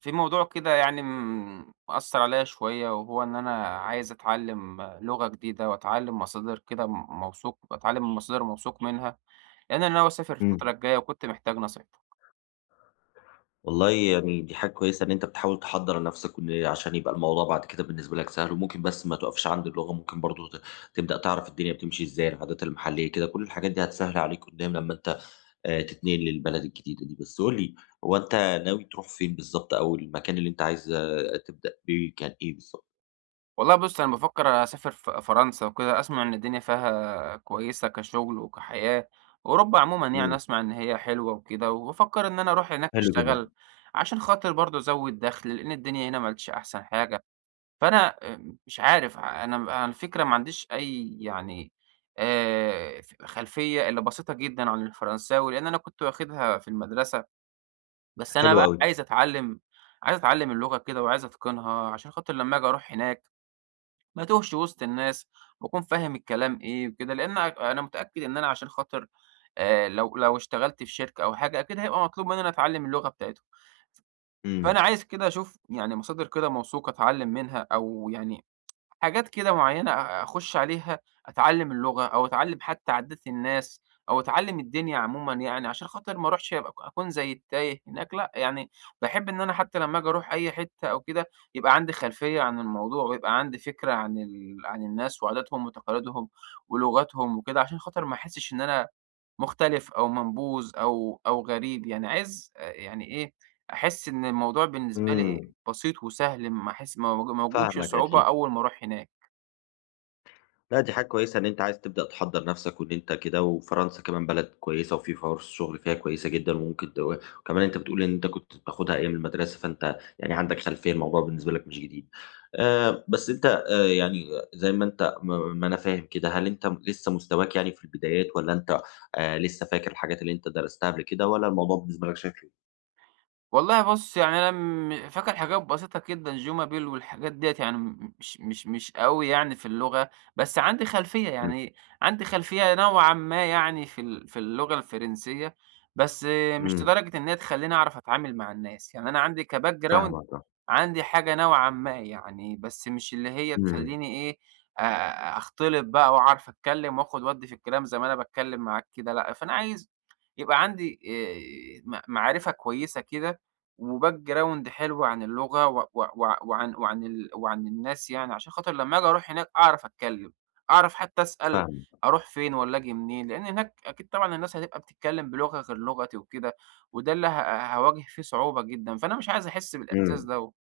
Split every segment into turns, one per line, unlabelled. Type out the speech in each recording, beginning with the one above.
في موضوع كده يعني مأثر عليا شوية، وهو إن أنا عايز أتعلم لغة جديدة وأتعلم مصادر كده موثوق، أتعلم من مصادر موثوق منها، لأن أنا ناوي أسافر الفترة
إمم.
الجاية وكنت محتاج نصيحتك.
والله يعني دي حاجة كويسة إن أنت بتحاول تحضّر نَفْسك وإن عشان يبقى الموضوع بعد كده بالنسبة لك سهل، وممكن بس ما تُقفش عند اللغة، ممكن برضه تبدأ تعرف الدنيا بتمشي إزاي، العادات المحلية كده، كل الحاجات دي هتسهِّل عليك قُدّام لمّا أنت تتنقل للبلد الجديدة دي. بس قُل لي، هو أنت ناوي تروح فين بالضبط أو المكان اللي أنت عايز تبدأ بيه كان إيه بالضبط؟
والله بص، أنا بفكر أسافر فرنسا وكده، أسمع إن الدنيا فيها كويسة كشغل وكحياة. أوروبا عموما يعني
إمم،
أسمع إن هي حلوة وكده، وبفكر إن أنا أروح هناك
حلو جدًا،
أشتغل عشان خاطر برضه أزود دخل، لأن الدنيا هنا ملتش أحسن حاجة. فأنا مش عارف، ع أنا م على الفكرة ما عنديش أي يعني ف خلفية إلا بسيطة جدًا عن الفرنساوي، لإن أنا كنت واخدها في المدرسة، بس أنا
حلو
بقى
أوي.
عايز أتعلّم، عايز أتعلّم اللغة كده، وعايز أتقنها عشان خاطر لمّا آجي أروح هناك ما أتوهش وسط الناس، وأكون فاهم الكلام إيه وكده، لإن أنا متأكد إن أنا عشان خاطر لو اشتغلت في شركة أو حاجة أكيد هيبقى مطلوب منّي إن أنا أتعلّم اللغة بتاعتهم.
إمم،
فأنا عايز كده أشوف يعني مصادر كده موثوقة أتعلّم منها، أو يعني حاجات كده معيّنة أخُش عليها أتعلّم اللغة، أو أتعلّم حتى عادات الناس، أو أتعلّم الدنيا عمومًا يعني عشان خاطر ما أروحش أبقى أكون زي التايه هناك، لأ، يعني باحب إن أنا حتى لمّا آجي أروح أي حتّة أو كده، يبقى عندي خلفية عن الموضوع، ويبقى عندي فكرة عن الناس وعاداتهم وتقاليدهم ولغتهم وكده، عشان خاطر ما أحسّش إن أنا مختلف أو منبوذ أو غريب، يعني عايز يعني إيه، أحس إن الموضوع بالنسبة لي
إمم،
بسيط وسهل، ما أحس ما واجهش
فاهمك
صعوبة
أكيد.
أول ما أروح هناك.
لأ، دي حاجة كويسة إن أنت عايز تبدأ تحضّر نَفْسك وإن أنت كده وفرنسا كمان بلد كويسة وفي فرص شُغل فيها كويسة جدًا وممكن وكمان أنت بتقول إن أنت كنت بتاخدها أيام المدرسة، فأنت يعني عندك خلفية، الموضوع بالنسبة لك مش جديد. بس أنت يعني زي ما أنت ما أنا فاهم كده، هل أنت لسه مستواك يعني في البدايات والّا أنت لسه فاكر الحاجات اللي أنت درستها قبل كده والّا الموضوع بالنسبة لك شكله.
والله بُص، يعني أنا فاكر حاجات بسيطة جدًا Juma Bill، والحاجات ديّة يعني م مش مش مش أوي يعني في اللغة، بس عندي خلفية،
إمم،
يعني عندي خلفية نوعًا ما يعني في اللغة الفرنسية، بس مش
إمم،
لدرجة إن هي تخلّيني أعرف أتعامل مع الناس، يعني أنا عندي كbackground،
فاهمك آه.
عندي حاجة نوعًا ما يعني، بس مش اللي هي
إمم،
تخلّيني إيه، أختلط بقى وأعرف أتكلّم وآخُد وأدّي في الكلام زي ما أنا باتكلّم معاك كده، لأ، فأنا عايز يبقى عندي م معرفة كويسة كده وbackground حلو عن اللغة و و وع وعن وعن ال وعن الناس يعني، عشان خاطر لمّا آجي أروح هناك أعرف أتكلّم، أعرف حتّى أسأل
فاهمك،
أروح فين والّا آجي منين، لإن هناك أكيد طبعًا الناس هتبقى بتتكلّم بلغة غير لغتي وكده، وده اللي هاواجه فيه صعوبة جدًا، فأنا مش عايز أحس بالإحساس
إمم.
دوّة.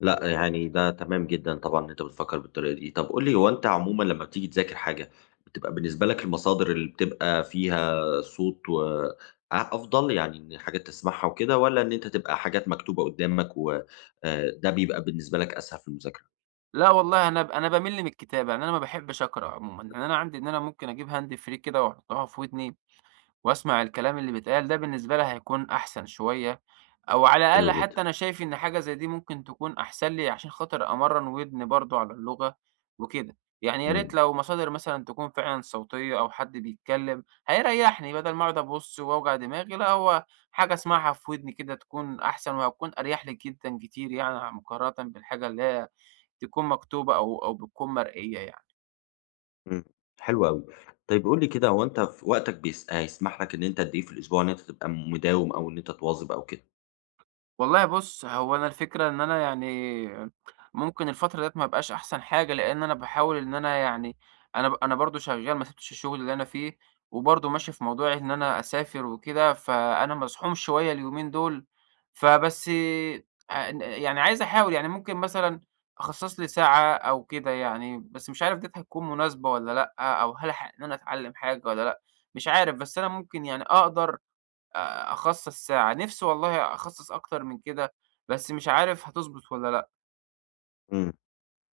لأ، يعني ده تمام جدًا طبعًا إن أنت بتفكّر بالطريقة دي. طب قُل لي هو أنت عمومًا لمّا بتيجي تذاكر حاجة، بتبقى بالنسبة لك المصادر اللي بتبقى فيها صوت و أفضل، يعني إن حاجات تسمعها وكده والّا إن أنت تبقى حاجات مكتوبة قدّامك و ده بيبقى بالنسبة لك أسهل في المذاكرة؟
لأ والله، أنا باميل من الكتابة، يعني أنا ما باحبش أقرا عمومًا، يعني أنا عندي إن أنا ممكن أجيب hand free كده وأحطها في ودني وأسمع الكلام اللي بيتقال، ده بالنسبة لي هيكون أحسن شوية، أو على
حلو
الأقل
جدًا.
حتى أنا شايف إن حاجة زي دي ممكن تكون أحسن لي عشان خاطر أمرّن ودني برضه على اللغة وكده، يعني يا
إمم،
ريت لو مصادر مثلًا تكون فعلًا صوتية أو حد بيتكلم هيريحني، بدل ما أقعد أبُص وأوجع دماغي، لأ، هو حاجة أسمعها في ودني كده تكون أحسن وهتكون أريح لي جدًا كتير يعني، مقارنةً بالحاجة اللي هي تكون مكتوبة أو بتكون مرئية يعني.
إمم، حلو أوي. طيب قُل لي كده هو أنت في وقتك بيس هيسمح لك إن أنت قد إيه في الأسبوع إن أنت تبقى مداوم أو إن أنت تواظب أو كده؟
والله بُص، هو أنا الفكرة إن أنا يعني ممكن الفترة ديّة ما ابقاش أحسن حاجة، لإن أنا باحاول إن أنا يعني، أنا برضه شغّال، ما سِبتش الشغل اللي أنا فيه، وبرضه ماشي في موضوع إن أنا أسافر وكده، فأنا مزحوم شوية اليومين دول، فبس ن يعني عايز أحاول، يعني ممكن مثلًا أخصّص لي ساعة أو كده يعني، بس مش عارف ديّة هتكون مناسبة والّا لأ، أو هل ألحق إن أنا أتعلّم حاجة والّا لأ، مش عارف، بس أنا ممكن يعني أقدر أخصّص ساعة، نِفْسي والله أخصّص أكتر من كده، بس مش عارف هتضبط والّا لأ.
إمم.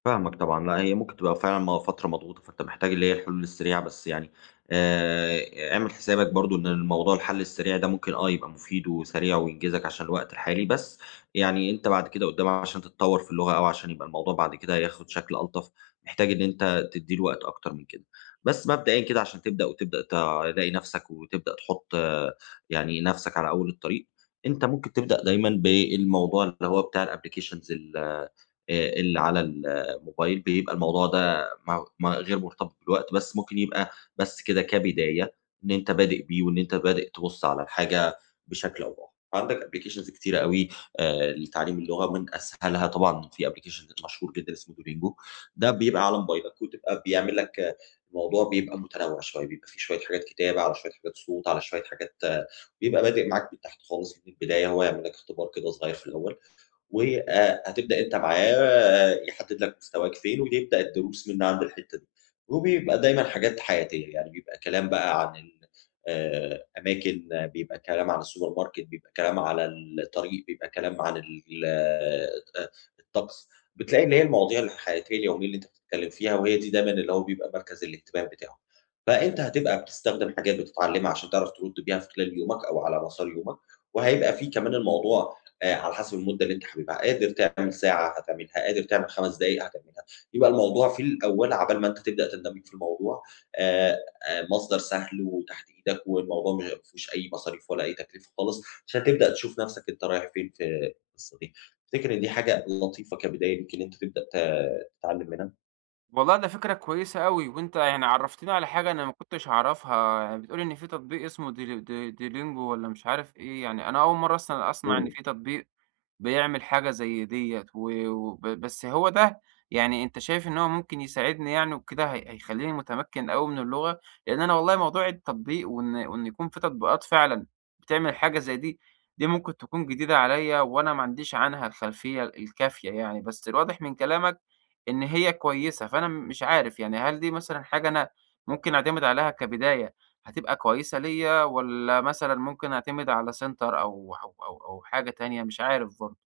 فاهمك طبعًا، لأ هي ممكن تبقى فعلًا فترة مضغوطة، فأنت محتاج اللي هي الحلول السريعة، بس يعني اعمل حسابك برضه إن الموضوع الحل السريع ده ممكن يبقى مفيد وسريع وينجزك عشان الوقت الحالي، بس يعني أنت بعد كده قدام عشان تتطور في اللغة أو عشان يبقى الموضوع بعد كده ياخد شكل ألطف، محتاج إن أنت تدّي له وقت أكتر من كده. بس مبدئيًا كده عشان تبدأ وتبدأ تلاقي نفسك وتبدأ تحط يعني نفسك على أول الطريق، أنت ممكن تبدأ دايمًا بالموضوع اللي هو بتاع الapplications ال اللي على الموبايل بيبقى الموضوع ده ما غير مرتبط بالوقت، بس ممكن يبقى بس كده كبداية إن أنت بادئ بيه وإن أنت بادئ تبُص على الحاجة بشكل أو بآخر. عندك applications كتيرة أوي لتعليم اللغة، من أسهلها طبعًا في application مشهور جدًا اسمه duolingo، ده بيبقى على موبايلك وتبقى بيعمل لك الموضوع بيبقى متنوع شوية، بيبقى في شوية حاجات كتابة، على شوية حاجات صوت، على شوية حاجات بيبقى بادئ معاك من تحت خالص من البداية، هو يعمل لك اختبار كده صغير في الأول. وهتبدأ أنت معاه يحدد لك مستواك فين، ويبدأ الدروس من عند الحتة دي. وبيبقى دايمًا حاجات حياتية، يعني بيبقى كلام بقى عن ال أماكن، بيبقى كلام عن السوبر ماركت، بيبقى كلام على الطريق، بيبقى كلام عن ال الطقس. بتلاقي اللي هي المواضيع الحياتية اليومية اللي أنت بتتكلم فيها، وهي دي دايمًا اللي هو بيبقى مركز الاهتمام بتاعه. فأنت هتبقى بتستخدم حاجات بتتعلمها عشان تعرف ترد بيها في خلال يومك أو على مسار يومك، وهيبقى في كمان الموضوع على حسب المدة اللي أنت حاببها، قادر تعمل ساعة هتعملها، قادر تعمل 5 دقايق هتعملها، يبقى الموضوع في الأول عبال ما أنت تبدأ تندمج في الموضوع آآ مصدر سهل وتحت إيدك والموضوع مش ما فيهوش أي مصاريف ولا أي تكلفة خالص، عشان تبدأ تشوف نَفْسك أنت رايح فين في القصة دي. تفتكر إن دي حاجة لطيفة كبداية ليك إن أنت تبدأ تتعلم منها؟
والله ده فكرة كويسة أوي، وأنت يعني عرّفتني على حاجة أنا ما كنتش أعرفها، يعني بتقول لي إن في تطبيق اسمه ديلينجو والّا مش عارف إيه، يعني أنا أول مرّة أصلًا أسمع إن
إمم.
في تطبيق بيعمل حاجة زي ديّة و وب بس هو ده يعني، أنت شايف إن هو ممكن يساعدني يعني وكده، هي هيخلّيني متمكن أوي من اللغة؟ لإن أنا والله موضوع التطبيق وإن يكون في تطبيقات فعلًا بتعمل حاجة زي دي، دي ممكن تكون جديدة عليّا وأنا ما عنديش عنها الخلفية الكافية يعني، بس الواضح من كلامك إن هي كويسة، فأنا مش عارف يعني، هل دي مثلًا حاجة أنا ممكن أعتمد عليها كبداية هتبقى كويسة ليّا، والّا مثلًا ممكن أعتمد على سنتر أو حاجة تانية؟ مش عارف برضه.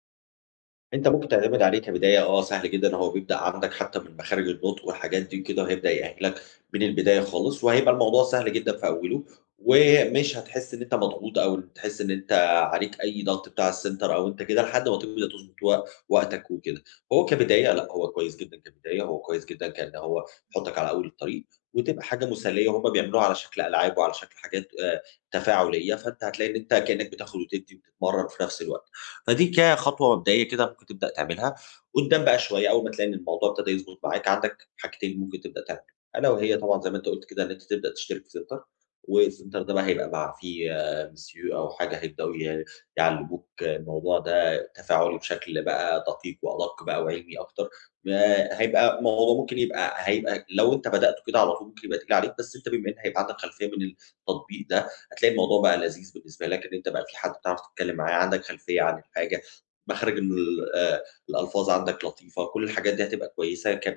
أنت ممكن تعتمد عليه كبداية سهل جدًا، هو بيبدأ عندك حتى من مخارج النطق والحاجات دي وكده، وهيبدأ يأهّلك من البداية خالص، وهيبقى الموضوع سهل جدًا في أوله، ومش هتحس إن أنت مضغوط أو تحس إن أنت عليك أي ضغط بتاع الcenter أو أنت كده لحد ما تبدأ تضبط وقتك وكده. هو كبداية لأ، هو كويس جدًا كبداية، هو كويس جدًا كإن هو يحطك على أول الطريق، وتبقى حاجة مسلية وهُم بيعملوها على شكل ألعاب وعلى شكل حاجات تفاعلية، فأنت هتلاقي إن أنت كإنك بتاخد وتدّي وبتتمرن في نفس الوقت. فدي كخطوة مبدئية كده ممكن تبدأ تعملها، قدّام بقى شوية أول ما تلاقي إن الموضوع ابتدى يضبط معاك عندك حاجتين ممكن تبدأ تعملهم، ألا وهي طبعًا زي ما أنت قُلت كده إن أنت تبدأ تشترك في Center والCenter ده بقى هيبقى مع فيه monsieur أو حاجة هيبدأوا يعلموك الموضوع ده تفاعلي بشكل بقى دقيق وأدق بقى وعلمي أكتر، هيبقى الموضوع ممكن هيبقى لو أنت بدأته كده على طول ممكن يبقى تقيل عليك، بس أنت بما إن هيبقى عندك خلفية من التطبيق ده هتلاقي الموضوع بقى لذيذ بالنسبة لك إن أنت بقى في حد بتعرف تتكلم معاه، عندك خلفية عن الحاجة، مخارج ال الألفاظ عندك لطيفة، كل الحاجات دي هتبقى كويسة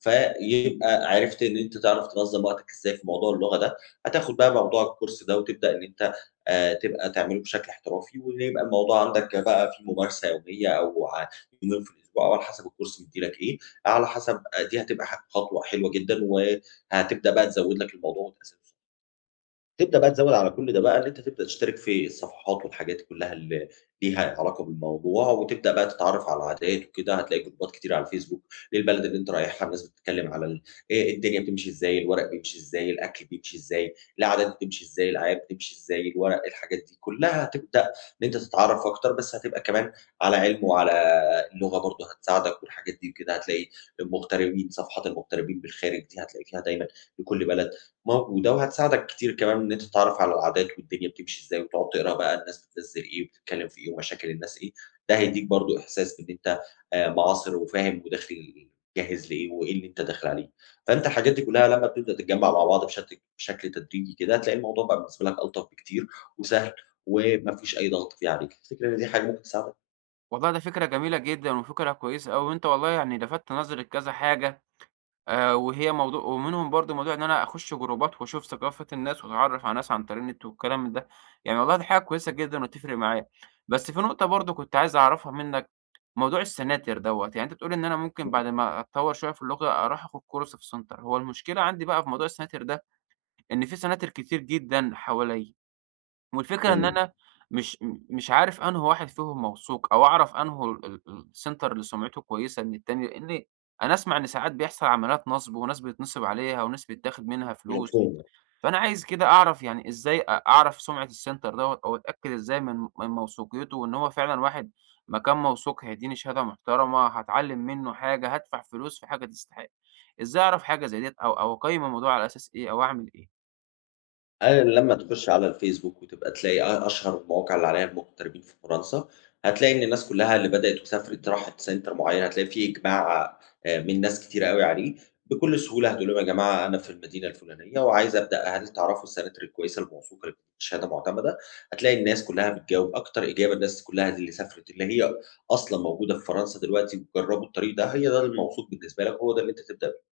فيبقى عرفت إن أنت تعرف تنظّم وقتك إزاي في موضوع اللغة ده، هتاخد بقى موضوع الكورس ده وتبدأ إن أنت تبقى تعمله بشكل احترافي، ويبقى الموضوع عندك بقى في ممارسة يومية أو يومين في الأسبوع أو على حسب الكورس مدّي لك إيه، على حسب دي هتبقى خطوة حلوة جدًا، وهتبدأ بقى تزوّد لك الموضوع وتأسسه. تبدأ بقى تزوّد على كل ده بقى إن أنت تبدأ تشترك في الصفحات والحاجات كلّها اللي ليها علاقة بالموضوع، وتبدأ بقى تتعرّف على العادات وكده، هتلاقي جروبات كتير على الفيسبوك للبلد اللي أنت رايحها، الناس بتتكلّم على ال الدنيا بتمشي إزاي، الورق بيمشي إزاي، الأكل بيمشي إزاي، العادات بتمشي إزاي، الورق، الحاجات دي كلّها هتبدأ إن أنت تتعرّف أكتر، بس هتبقى كمان على علم وعلى اللغة برضه هتساعدك والحاجات دي وكده، هتلاقي المغتربين صفحات المغتربين بالخارج دي هتلاقي فيها دايمًا لكل بلد موجودة وهتساعدك كتير كمان إن أنت تتعرّف على العادات والدنيا بتمشي إزاي وتقعد تقرا بقى الناس بتنزّل إيه وبتتكلّم في إيه ومشاكل الناس إيه، ده هيدّيك برضه إحساس بإن أنت معاصر وفاهم وداخل جاهز لإيه وإيه اللي أنت داخل عليه. فأنت الحاجات دي كُلّها لمّا بتبدأ تتجمّع مع بعض بشكل تدريجي كده، هتلاقي الموضوع بقى بالنسبة لك ألطف بكتير وسهل وما فيش أي ضغط فيه عليك. تفتكر إن دي حاجة ممكن تساعدك؟
والله ده فكرة جميلة جدًا وفكرة كويسة أوي، وأنت والله يعني لفتت نظري لكذا حاجة وهي موضوع، ومنهم برضه موضوع إن أنا أخش جروبات وأشوف ثقافة الناس وأتعرّف على ناس عن طريق النت والكلام من ده، يعني والله دي حاجة كويسة جدًا وتفرق معايا. بس في نقطة برضه كنت عايز أعرفها منك، موضوع السناتر دوّة، يعني أنت بتقول إن أنا ممكن بعد ما أتطور شوية في اللغة أروح آخد كورس في سنتر، هو المشكلة عندي بقى في موضوع السناتر ده، إن في سناتر كتير جدًا حواليّا. والفكرة إن
إمم،
أنا مش مش عارف أنهي واحد فيهم موثوق، أو أعرف أنهي ال ال السنتر اللي سمعته كويسة من التاني، لإن أنا أسمع إن ساعات بيحصل عمليات نصب، وناس بيتنصب عليها، وناس بيتاخد منها فلوس،
مفهوم.
فأنا عايز كده أعرف يعني إزاي أعرف سمعة السنتر دوّة، أو أتأكد إزاي من موثوقيته، وإن هو فعلًا واحد مكان موثوق هيديني شهادة محترمة، هاتعلم منه حاجة، هادفع فلوس في حاجة تستحق، إزاي أعرف حاجة زي ديّة، أو أقيم الموضوع على أساس إيه، أو أعمل إيه؟
لمّا تخُش على الفيسبوك وتبقى تلاقي أشهر المواقع اللي عليها المغتربين في فرنسا، هتلاقي إن الناس كُلّها اللي بدأت وسافرت راحت سنتر معيّن، هتلاقي في إجماع من ناس كتيرة أوي عليه، بكل سهولة هتقول لهم: "يا جماعة أنا في المدينة الفُلانية وعايز أبدأ، هل تعرفوا السناتر الكويسة الموثوقة اللي بتدّي شهادة معتمدة؟" هتلاقي الناس كُلّها بتجاوب، أكتر إجابة الناس كُلّها دي اللي سافرت، اللي هي أصلًا موجودة في فرنسا دلوقتي وجرّبوا الطريق ده، هي ده الموثوق بالنسبة لك وهو ده اللي أنت تبدأ بيه.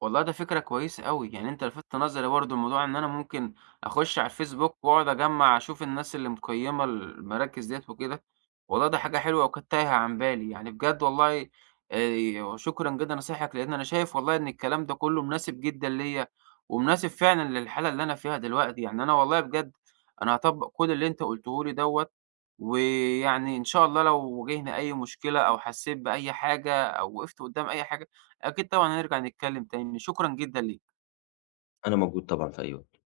والله ده فكرة كويسة أوي، يعني أنت لفتت نظري برضه لموضوع إن أنا ممكن أخش على الفيسبوك وأقعد أجمّع أشوف الناس اللي مقيّمة المراكز ديّة وكده، والله ده حاجة حلوة وكانت تايهة عن بالي، يعني بجد والله شكرًا جدًا لنصايحك، لإن أنا شايف والله إن الكلام ده كلّه مناسب جدًا ليّا، ومناسب فعلًا للحالة اللي أنا فيها دلوقتي، يعني أنا والله بجد، أنا هاطبّق كل اللي أنت قُلته لي دوّة، ويعني إن شاء الله لو واجهني أي مشكلة أو حسّيت بأي حاجة أو وقفت قدّام أي حاجة أكيد طبعًا هنرجع نتكلّم تاني، شكرًا جدًا ليك.
أنا موجود طبعًا في أي وقت.